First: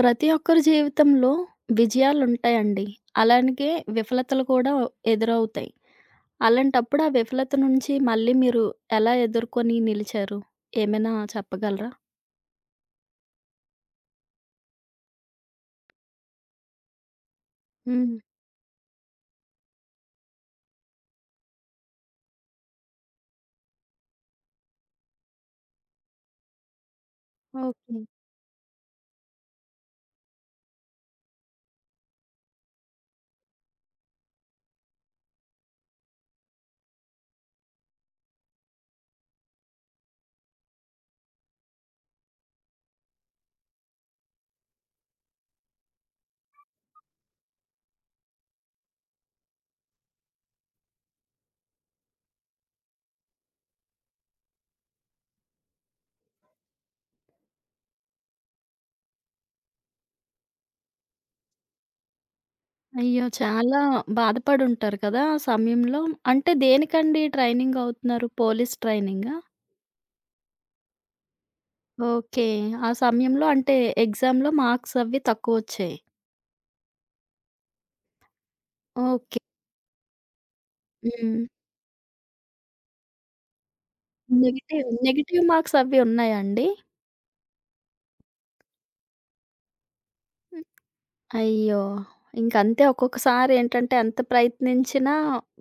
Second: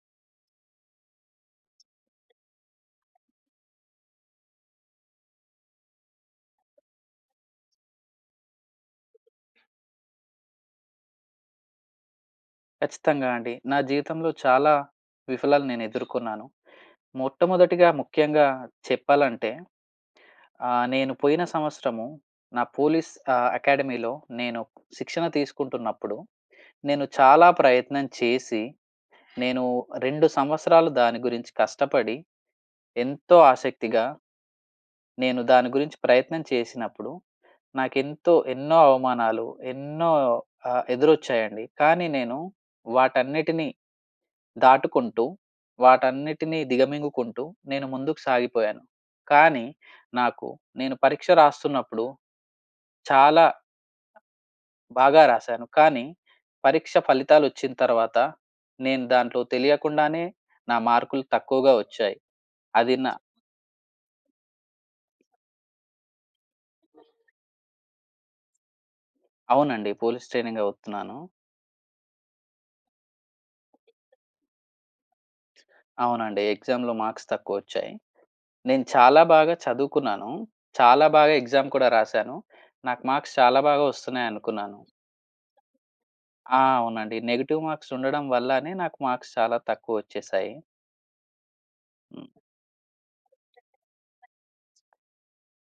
ప్రతి ఒక్కరి జీవితంలో విజయాలుంటాయండి. అలాగే విఫలతలు కూడా ఎదురవుతాయి. అలాంటప్పుడు ఆ విఫలత నుంచి మళ్ళీ మీరు ఎలా ఎదుర్కొని నిలిచారు? ఏమైనా చెప్పగలరా? ఖచ్చితంగా అండి. నా జీవితంలో చాలా విఫలాలు నేనెదుర్కొన్నాను. మొట్టమొదటిగా హ్మ్. ముఖ్యంగా చెప్పాలంటే నేను పోయిన సంవత్సరము నా పోలీస్ అకాడమీలో నేను శిక్షణ తీసుకుంటున్నప్పుడు, నేను చాలా ఓకే. ప్రయత్నం చేసి, నేను 2 సంవత్సరాలు దాని గురించి కష్టపడి, ఎంతో ఆసక్తిగా నేను దాని గురించి ప్రయత్నం చేసినప్పుడు, నాకెంతో ఎన్నో అవమానాలు, ఎన్నో ఎదురొచ్చాయండి. కానీ నేను వాటన్నిటిని దాటుకుంటూ, వాటన్నిటిని దిగమింగుకుంటూ నేను ముందుకు సాగిపోయాను. కానీ, నాకు నేను పరీక్ష రాస్తున్నప్పుడు చాలా బాగా రాశాను. కానీ, పరీక్ష ఫలితాలొచ్చిన తర్వాత నేను దాంట్లో తెలియకుండానే నా మార్కులు తక్కువగా వచ్చాయి. అది నా అయ్యో! చాలా బాధపడుంటారు కదా! ఆ సమయంలో. అంటే దేనికండి ట్రైనింగ్ అవుతున్నారు? పోలీస్ ట్రైనింగా? అవునండి. పోలీస్ ట్రైనింగ్ అవుతున్నాను. ఓకే. ఆ సమయంలో అంటే ఎగ్జామ్‌లో మార్క్స్ అవి తక్కువొచ్చాయి. అవునండి. ఎగ్జామ్‌లో మార్క్స్ తక్కువొచ్చాయి. నేను చాలా ఓకే. బాగా చదువుకున్నాను. చాలా బాగా హ్మ్. ఎగ్జామ్ కూడా రాశాను. నాకు మార్క్స్ చాలా బాగా వస్తున్నాయనుకున్నాను. నెగెటివ్ నెగెటివ్ మార్క్స్ అవి ఉన్నాయా ఆ! అండి? అవునండి. నెగెటివ్ మార్క్స్ ఉండడం వల్లనే నాకు మార్క్స్ చాలా తక్కువొచ్చేశాయి. అయ్యో! హ్మ్. ఇంకంతే ఒక్కొక్కసారి ఏంటంటే ఎంత ప్రయత్నించినా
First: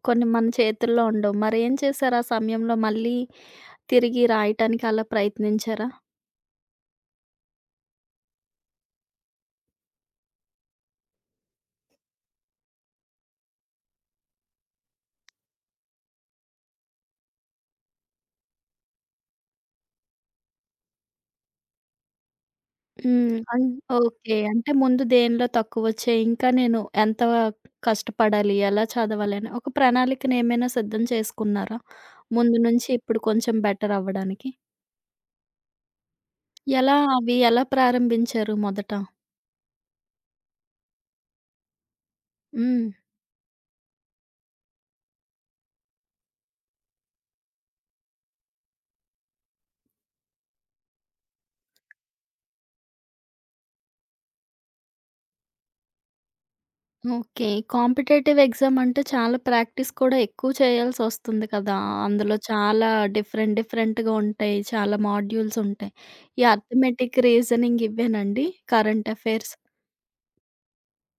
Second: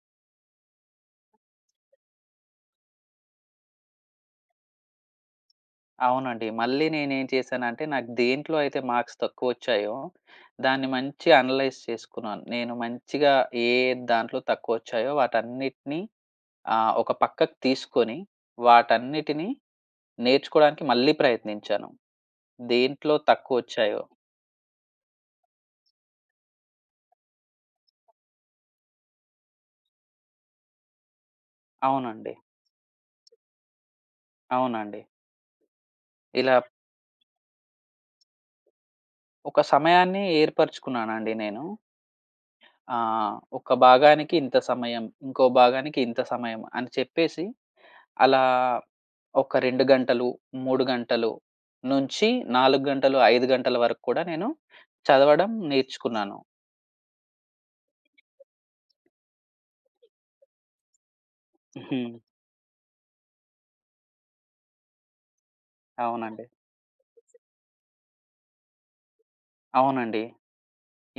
కొన్ని మన చేతుల్లో ఉండవు. మరేం చేశారు ఆ సమయంలో మళ్ళీ తిరిగి రాయటానికి అలా ప్రయత్నించారా? అవునండి. మళ్ళీ నేనేం చేశానంటే, నాకు దేంట్లో అయితే మార్క్స్ తక్కువొచ్చాయో, దాన్ని మంచిగా అనలైజ్ చేసుకున్నాను. నేను మంచిగా ఏ దాంట్లో తక్కువొచ్చాయో వాటన్నిటిని ఒక పక్కకు తీసుకొని, వాటన్నిటిని నేర్చుకోవడానికి మళ్ళీ ప్రయత్నించాను. దేంట్లో హ్మ్. తక్కువొచ్చాయో ఓకే. అంటే ముందు దేనిలో తక్కువొచ్చాయి, ఇంకా నేను ఎంత కష్టపడాలి, ఎలా చదవాలి అని ఒక ప్రణాళికనేమైనా సిద్ధం చేసుకున్నారా? అవునండి. ముందు నుంచి ఇప్పుడు కొంచెం బెటర్ అవ్వడానికి. అవునండి. ఇలా ఎలా ప్రారంభించారు మొదట? ఒక సమయాన్ని ఏర్పరచుకున్నానండి నేను. హ్మ్. ఆ! ఒక భాగానికి ఇంత సమయం, ఇంకో భాగానికి ఇంత సమయం అని చెప్పేసి, అలా ఒక 2 గంటలు, 3 గంటలు నుంచి 4 గంటలు, 5 గంటల వరకు కూడా నేను చదవడం నేర్చుకున్నాను. ఓకే. కాంపిటేటివ్ ఎగ్జామ్ అంటే చాలా ప్రాక్టీస్ కూడా ఎక్కువ చేయాల్సొస్తుంది కదా! హ్మ్. అందులో చాలా డిఫరెంట్ డిఫరెంట్‌గా ఉంటాయి. చాలా మాడ్యూల్స్ ఉంటాయి. అవునండి. ఈ అర్థమెటిక్, రీజనింగ్ ఇవ్వేనండి? Current affairs. అవునండి.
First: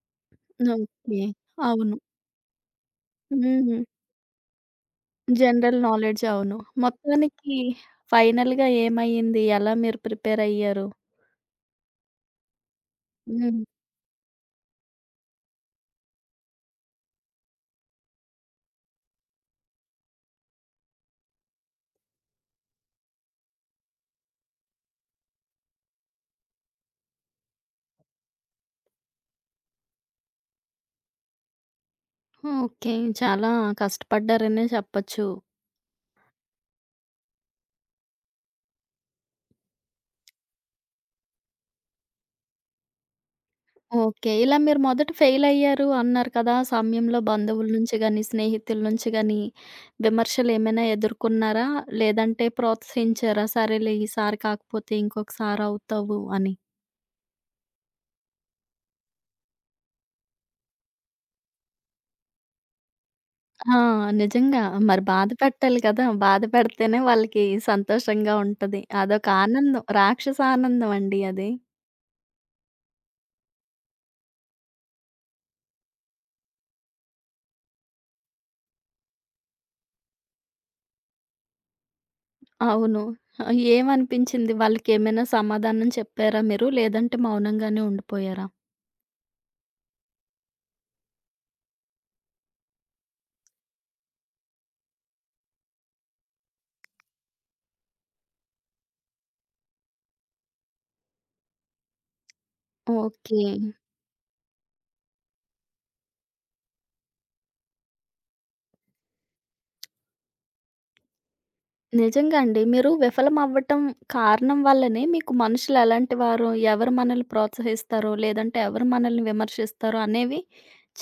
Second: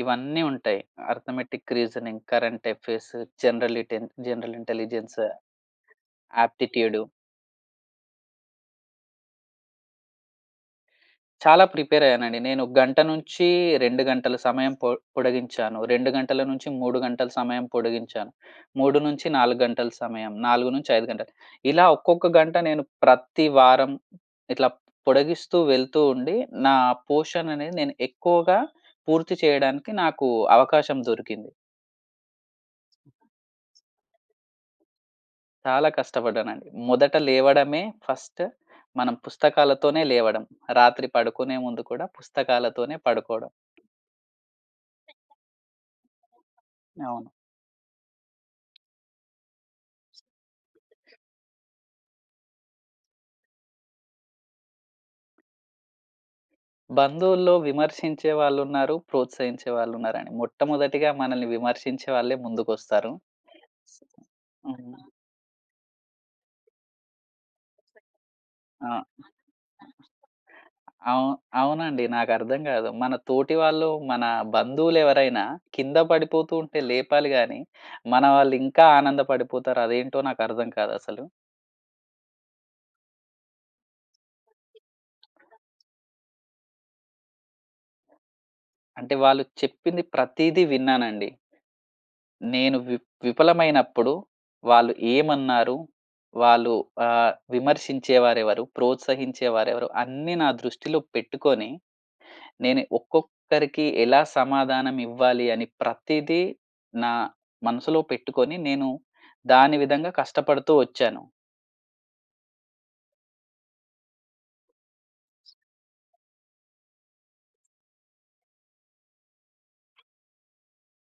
ఇవన్నీ ఉంటాయి. ఓకే. అర్థమెటిక్ అవును. రీజనింగ్, కరెంట్ అఫైర్స్, హ్మ్. జనరల్ ఇంటెలిజెన్స్, జనరల్ నాలెడ్జ్ అవును. ఆప్టిట్యూడ్. మొత్తానికి ఫైనల్‌గా ఏమయింది? ఎలా మీరు ప్రిపేర్ అయ్యారు? చాలా ప్రిపేర్ అయ్యానండి. నేను గంట నుంచి హ్మ్. 2 గంటల సమయం పొడిగించాను. 2 గంటల నుంచి 3 గంటల సమయం పొడిగించాను. 3-4 గంటల సమయం, 4-5 గంటలు. ఇలా ఒక్కొక్క గంట నేను ప్రతి వారం ఇట్లా పొడిగిస్తూ వెళ్తూ ఉండి, నా పోషన్ అనేది నేను ఎక్కువగా పూర్తి చేయడానికి నాకు అవకాశం దొరికింది. ఓకే. చాలా కష్టపడ్డారనే చెప్పొచ్చు. చాలా కష్టపడ్డానండి. మొదట లేవడమే ఫస్ట్ మనం పుస్తకాలతోనే లేవడం. రాత్రి పడుకునే ముందు కూడా పుస్తకాలతోనే పడుకోవడం. ఓకే. ఇలా మీరు మొదట ఫెయిలయ్యారు అన్నారు కదా! ఆ సమయంలో అవును. బంధువుల నుంచి గాని, స్నేహితుల నుంచి గాని విమర్శలేమైనా ఎదుర్కొన్నారా? లేదంటే ప్రోత్సహించారా? సరేలే ఈసారి కాకపోతే ఇంకొకసారి అవుతావు అని. బంధువుల్లో విమర్శించే వాళ్ళున్నారు, ప్రోత్సహించే వాళ్ళున్నారండి. మొట్టమొదటిగా మనల్ని విమర్శించే వాళ్ళే ముందుకొస్తారు. ఆ! నిజంగా. హ్మ్. మరి బాధ పెట్టాలి కదా! బాధ పెడితేనే వాళ్ళకి సంతోషంగా ఉంటది. ఆ! అదొక ఆనందం. రాక్షస ఆనందం అండి అవు అది. అవునండి. నాకర్థం కాదు. మన తోటి వాళ్ళు, మన బంధువులెవరైనా కింద పడిపోతూ ఉంటే లేపాలి గానీ, మన వాళ్ళు ఇంకా ఆనందపడిపోతారు. అదేంటో నాకర్థం కాదసలు. అవును. ఏమనిపించింది? వాళ్ళకేమైనా సమాధానం చెప్పారా మీరు? లేదంటే మౌనంగానే ఉండిపోయారా? అంటే వాళ్ళు చెప్పింది ప్రతీదీ విన్నానండి. నేను వి విఫలమైనప్పుడు వాళ్ళు ఏమన్నారు? వాళ్ళు విమర్శించేవారెవరు? ప్రోత్సహించేవారెవరు? అన్నీ నా దృష్టిలో పెట్టుకొని, నేను ఓకే. ఒక్కొక్కరికి ఎలా సమాధానం ఇవ్వాలి అని ప్రతీదీ నా మనసులో పెట్టుకొని, నేను దాని విధంగా కష్టపడుతూ వచ్చాను. నిజంగా అండి. మీరు విఫలమవ్వటం కారణం వల్లనే మీకు మనుషులు ఎలాంటి వారో, ఎవరు మనల్ని ప్రోత్సహిస్తారో, లేదంటే ఎవరు మనల్ని విమర్శిస్తారో అనేవి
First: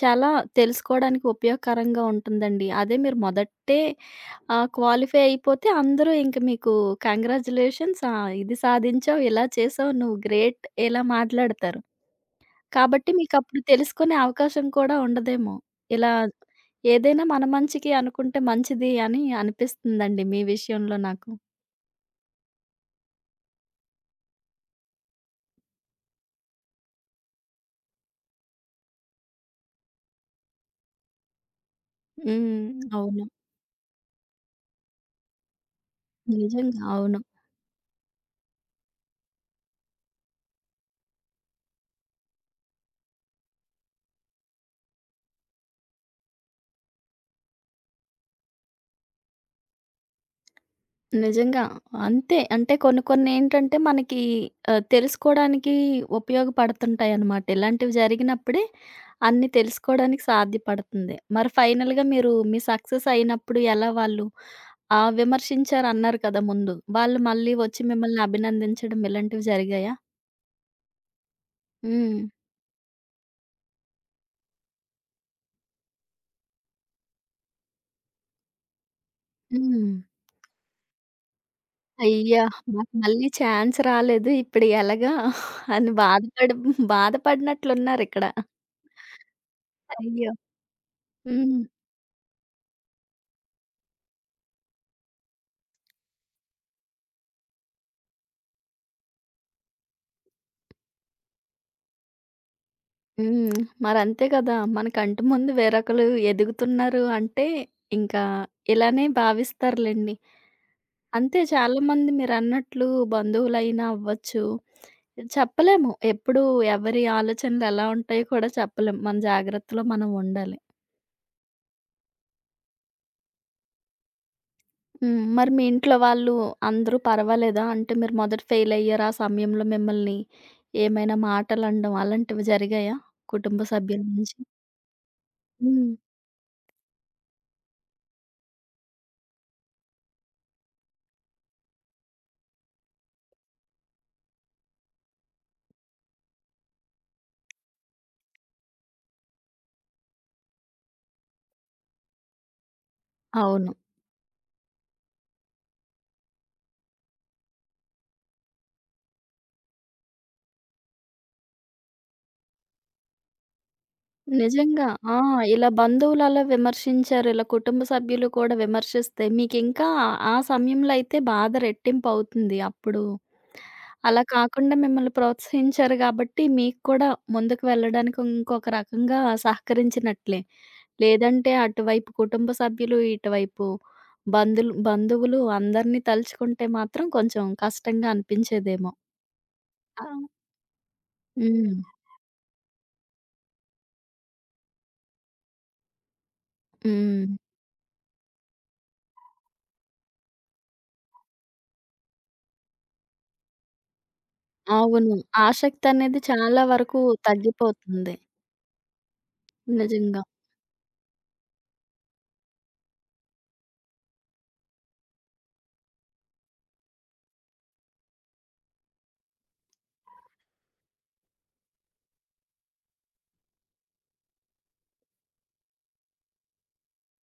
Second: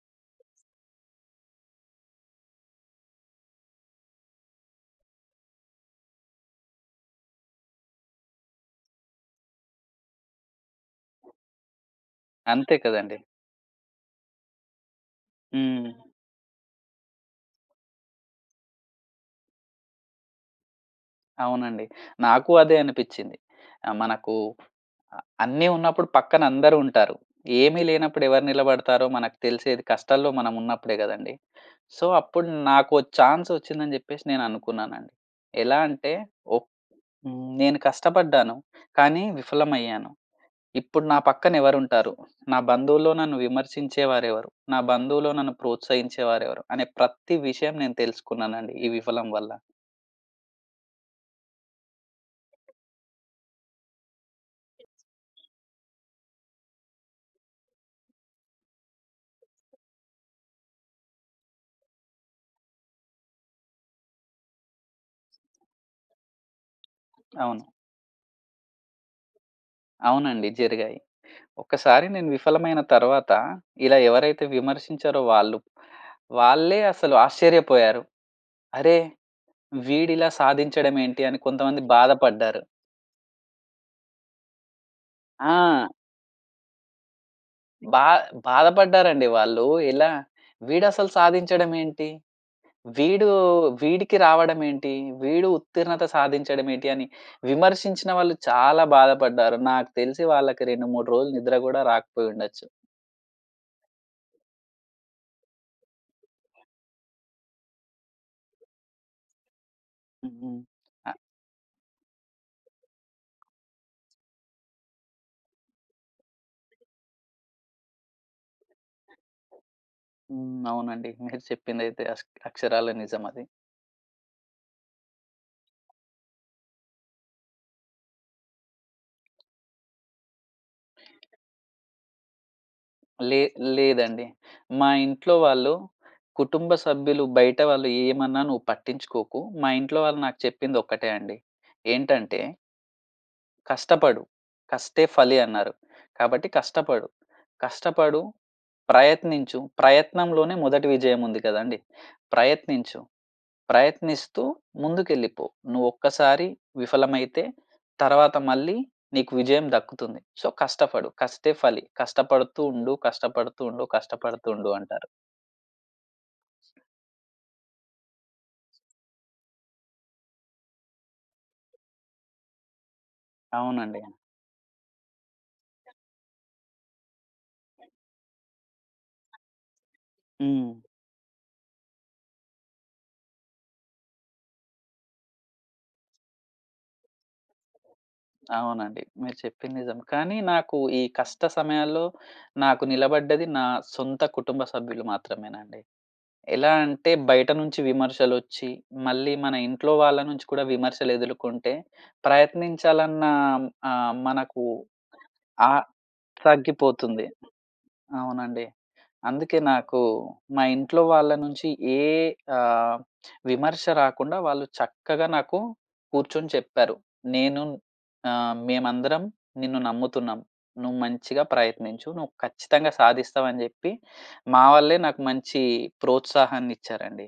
చాలా తెలుసుకోవడానికి ఉపయోగకరంగా ఉంటుందండి. అదే మీరు మొదటే క్వాలిఫై అయిపోతే అందరూ ఇంక మీకు కంగ్రాచ్యులేషన్స్ ఇది సాధించావు, ఇలా చేసావు, నువ్వు గ్రేట్ ఇలా మాట్లాడతారు. అంతే కాబట్టి కదండీ! మీకప్పుడు తెలుసుకునే అవకాశం కూడా ఉండదేమో. హ్మ్. ఇలా ఏదైనా మన మంచికి అనుకుంటే మంచిది అని అనిపిస్తుందండి మీ విషయంలో నాకు. అవునండి. నాకు అదే అనిపిచ్చింది. మనకు అన్నీ ఉన్నప్పుడు పక్కన అందరూ ఉంటారు. ఏమీ లేనప్పుడు ఎవరు నిలబడతారో మనకు తెలిసేది కష్టాల్లో మనం ఉన్నప్పుడే గదండీ. సో, అప్పుడు హ్మ్. నాకో అవును. ఛాన్స్ వచ్చిందని జెప్పేసి నేననుకున్నానండి. ఎలా అంటే ఒక్ నిజంగా. అవును. హ్మ్, నేను కష్టపడ్డాను. కానీ విఫలమయ్యాను. ఇప్పుడు నా పక్కన ఎవరుంటారు? నా బంధువుల్లో నన్ను విమర్శించేవారెవరు? నా బంధువులో నన్ను ప్రోత్సహించేవారెవరు? అనే ప్రతి విషయం నేను తెలుసుకున్నానండి ఈ విఫలం వల్ల. నిజంగా. అంతే. అంటే కొన్ని కొన్నేంటంటే మనకి తెలుసుకోడానికి ఉపయోగపడుతుంటాయన్నమాట. ఇలాంటివి జరిగినప్పుడే అన్నీ తెలుసుకోవడానికి సాధ్యపడుతుంది. మరి ఫైనల్‌గా మీరు మీ సక్సెస్ అయినప్పుడు ఎలా వాళ్ళు విమర్శించారన్నారు కదా! ముందు. వాళ్ళు మళ్ళీ అవును. వచ్చి మిమ్మల్ని అభినందించడం ఇలాంటివి జరిగాయా? అవునండి. జరిగాయి. ఒక్కసారి హ్మ్. నేను విఫలమైన తర్వాత, ఇలా ఎవరైతే విమర్శించారో వాళ్ళు, వాళ్ళే అసలు ఆశ్చర్యపోయారు. అరే! హ్మ్. వీడిలా సాధించడం ఏంటి అని కొంతమంది అయ్యా! బాధపడ్డారు. నాకు మళ్ళీ ఛాన్స్ రాలేదు. ఇప్పుడు ఎలాగా ఆ! అని బాధపడి బా బాధపడినట్లున్నారిక్కడ. బాధపడ్డారండి వాళ్ళు. ఎలా అయ్యో! వీడసలు హ్మ్. సాధించడం ఏంటి? వీడు వీడికి రావడం ఏంటి? వీడు ఉత్తీర్ణత సాధించడం ఏంటి? అని విమర్శించిన వాళ్ళు చాలా బాధపడ్డారు. నాకు తెలిసి వాళ్ళకి 2, 3 రోజులు నిద్ర గూడా రాకపోయుండొచ్చు. హ్మ్. మరంతే కదా! మన కంటి ముందు వేరొకలు ఎదుగుతున్నారు అంటే, ఇంకా ఇలానే భావిస్తారులెండి. హ్మ్. అంతే చాలామంది మీరన్నట్లు బంధువులైనా అవ్వచ్చు. చెప్పలేము. ఎప్పుడు ఎవరి ఆలోచనలు ఎలా ఉంటాయో కూడా చెప్పలేం. మన జాగ్రత్తలో మనం ఉండాలి. హ్మ్. అవునండి. మీరు చెప్పిందైతే అక్షరాల నిజం అది. హ్మ్. మరి మీ ఇంట్లో వాళ్ళు అందరూ పర్వాలేదా? అంటే మీరు మొదట ఫెయిల్ అయ్యారు. ఆ సమయంలో మిమ్మల్ని ఏమైనా మాటలనడం అలాంటివి జరిగాయా? లే కుటుంబ సభ్యుల లేదండి. నుంచి? మా ఇంట్లో వాళ్ళు, హ్మ్. కుటుంబ సభ్యులు బయట వాళ్ళు ఏమన్నా నువ్వు పట్టించుకోకు. మా ఇంట్లో వాళ్ళు నాకు చెప్పింది ఒక్కటే అండి. ఏంటంటే, "కష్టపడు. కష్టే ఫలి" అన్నారు. కాబట్టి కష్టపడు. కష్టపడు, ప్రయత్నించు. ప్రయత్నంలోనే మొదటి విజయం ఉంది కదండీ! ప్రయత్నించు. అవును. ప్రయత్నిస్తూ ముందుకెళ్ళిపో. నువ్వొక్కసారి విఫలమైతే తర్వాత మళ్ళీ నీకు విజయం దక్కుతుంది. సో, కష్టపడు. కష్టే ఫలి. కష్టపడుతూ ఉండు, కష్టపడుతూ ఉండు, కష్టపడుతూ ఉండు నిజంగా. అంటారు. ఆ! ఇలా బంధువులలా విమర్శించారు. ఇలా కుటుంబ సభ్యులు కూడా విమర్శిస్తే మీకింకా ఆ సమయంలో అయితే బాధ రెట్టింపవుతుంది అప్పుడు. అవునండి. అలా కాకుండా మిమ్మల్ని ప్రోత్సహించారు గాబట్టి మీకు కూడా ముందుకు వెళ్ళడానికి ఇంకొక రకంగా సహకరించినట్లే. హ్మ్. లేదంటే అటువైపు కుటుంబ సభ్యులు, ఇటువైపు బంధువులు అందరిని తలుచుకుంటే మాత్రం కొంచెం కష్టంగా అనిపించేదేమో. అవునండి. మీరు చెప్పింది నిజం. ఆ! కానీ నాకు ఈ కష్ట హ్మ్. సమయాల్లో నాకు నిలబడ్డది నా సొంత కుటుంబ సభ్యులు మాత్రమేనండి. ఎలా అంటే హ్మ్. బయట నుంచి విమర్శలొచ్చి, మళ్ళీ మన ఇంట్లో వాళ్ళ నుంచి కూడా విమర్శలెదుర్కొంటే ప్రయత్నించాలన్న మనకు అవును. ఆ ఆసక్తనేది చాలా వరకు తగ్గిపోతుంది. తగ్గిపోతుంది. అవునండి. అందుకే నాకు నిజంగా. మా ఇంట్లో వాళ్ళ నుంచి ఏ ఆహ్, విమర్శ రాకుండా వాళ్ళు చక్కగా నాకు కూర్చొని చెప్పారు. నేను మేమందరం నిన్ను నమ్ముతున్నాం. నువ్వు మంచిగా ప్రయత్నించు. నువ్వు ఖచ్చితంగా సాధిస్తావని జెప్పి, మా వాళ్ళే నాకు మంచి ప్రోత్సాహాన్నిచ్చారండి.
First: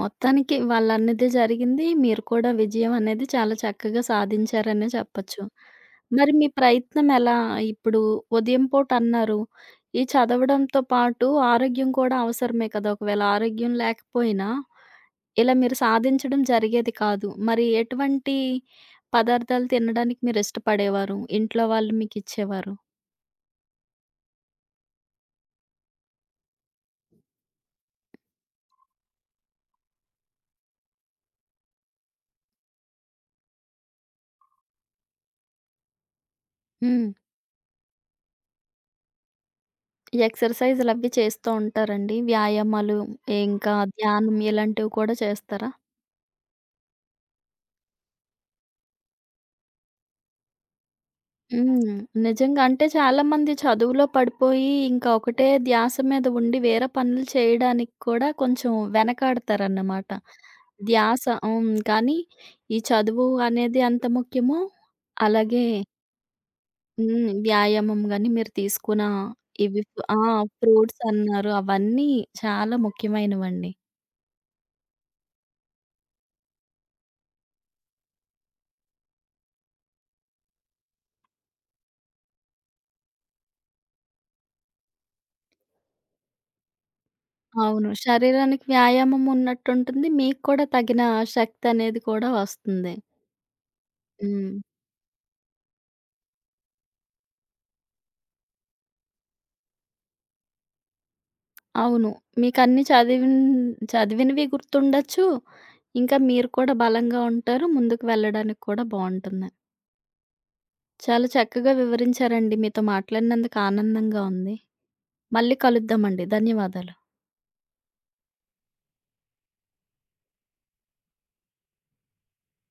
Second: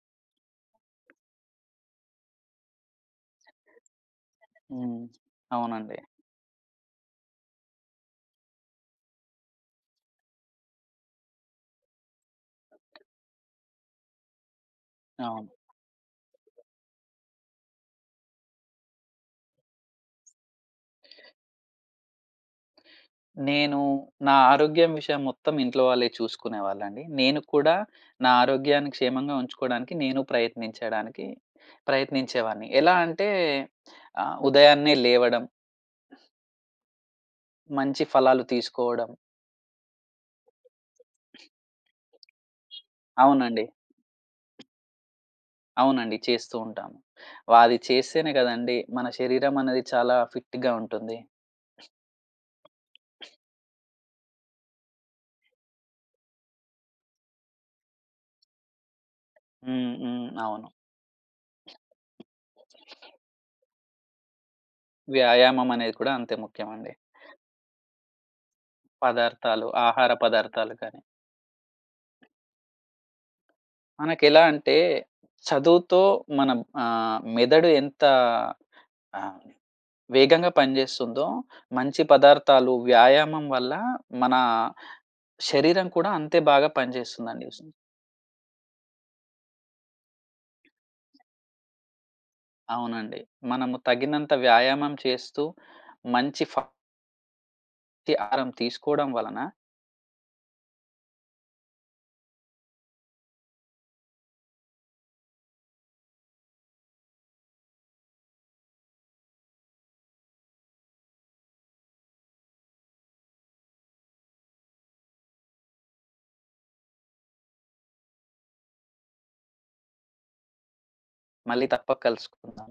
మొత్తానికి వాళ్ళన్నదే జరిగింది. మీరు కూడా విజయం అనేది చాలా చక్కగా సాధించారనే హ్మ్. చెప్పొచ్చు. అవునండి. మరి మీ ప్రయత్నం ఎలా? ఇప్పుడు ఉదయం పూట అన్నారు. ఈ చదవడంతో పాటు ఆరోగ్యం కూడా అవసరమే కదా! ఒకవేళ ఆరోగ్యం లేకపోయినా అవును. ఇలా మీరు సాధించడం జరిగేది కాదు. మరి ఎటువంటి పదార్థాలు తినడానికి మీరు ఇష్టపడేవారు? ఇంట్లో వాళ్ళు మీకిచ్చేవారు? నేను నా ఆరోగ్యం విషయం మొత్తం ఇంట్లో వాళ్ళే చూసుకునేవాళ్ళండి. నేను కూడా నా ఆరోగ్యాన్ని క్షేమంగా ఉంచుకోవడానికి నేను ప్రయత్నించడానికి ప్రయత్నించేవాడిని. ఎలా అంటే ఉదయాన్నే లేవడం, హ్మ్. మంచి ఫలాలు తీసుకోవడం ఈ ఎక్సర్‌సైజులవి చేస్తూ ఉంటారండి. వ్యాయామాలు, అవునండి. ఇంకా ధ్యానం ఇలాంటివి కూడా చేస్తారా? అవునండి. చేస్తూ ఉంటాము. అది చేస్తేనే కదండీ మన శరీరం అనేది చాలా ఫిట్‌గా ఉంటుంది. హ్మ్. నిజంగా. అంటే చాలామంది చదువులో పడిపోయి ఇంకా ఒకటే ధ్యాస మీద ఉండి వేరే పనులు చేయడానికి కూడా కొంచెం హ్మ్. వెనకాడతారన్నమాట. హ్మ్. అవును. ధ్యాస హ్మ్. కానీ ఈ చదువు అనేది ఎంత ముఖ్యమో అలాగే వ్యాయామం అనేది కూడా అంతే ముఖ్యమండి. హ్మ్. వ్యాయామం గాని మీరు తీసుకున్న పదార్థాలు, ఇవి ఆహార ఆ! పదార్థాలు కానీ. ఫ్రూట్స్ అన్నారు. అవన్నీ చాలా ముఖ్యమైనవండి. మనకెలా అంటే, చదువుతో మన మెదడు ఎంత ఆహ్, వేగంగా పనిజేస్తుందో, మంచి పదార్థాలు, వ్యాయామం వల్ల మన శరీరం కూడా అంతే బాగా పనిజేస్తుందండి. అవును. శరీరానికి వ్యాయామం ఉన్నట్టుంటుంది. మీకు కూడా తగిన శక్తి అనేది కూడా వస్తుంది. అవునండి. మనము తగినంత హ్మ్. వ్యాయామం చేస్తూ, మంచి ఫ ఆహారం తీసుకోవడం వలన అవును. మీకన్నీ చదివినవి గుర్తుండొచ్చు. ఇంకా మీరు కూడా బలంగా ఉంటారు. ముందుకు వెళ్ళడానికి కూడా బావుంటుంది. చాలా చక్కగా వివరించారండి. మీతో మాట్లాడినందుకు ఆనందంగా ఉంది. మళ్ళీ కలుద్దామండి. ధన్యవాదాలు. మళ్ళీ తప్పక కలుసుకుందాం.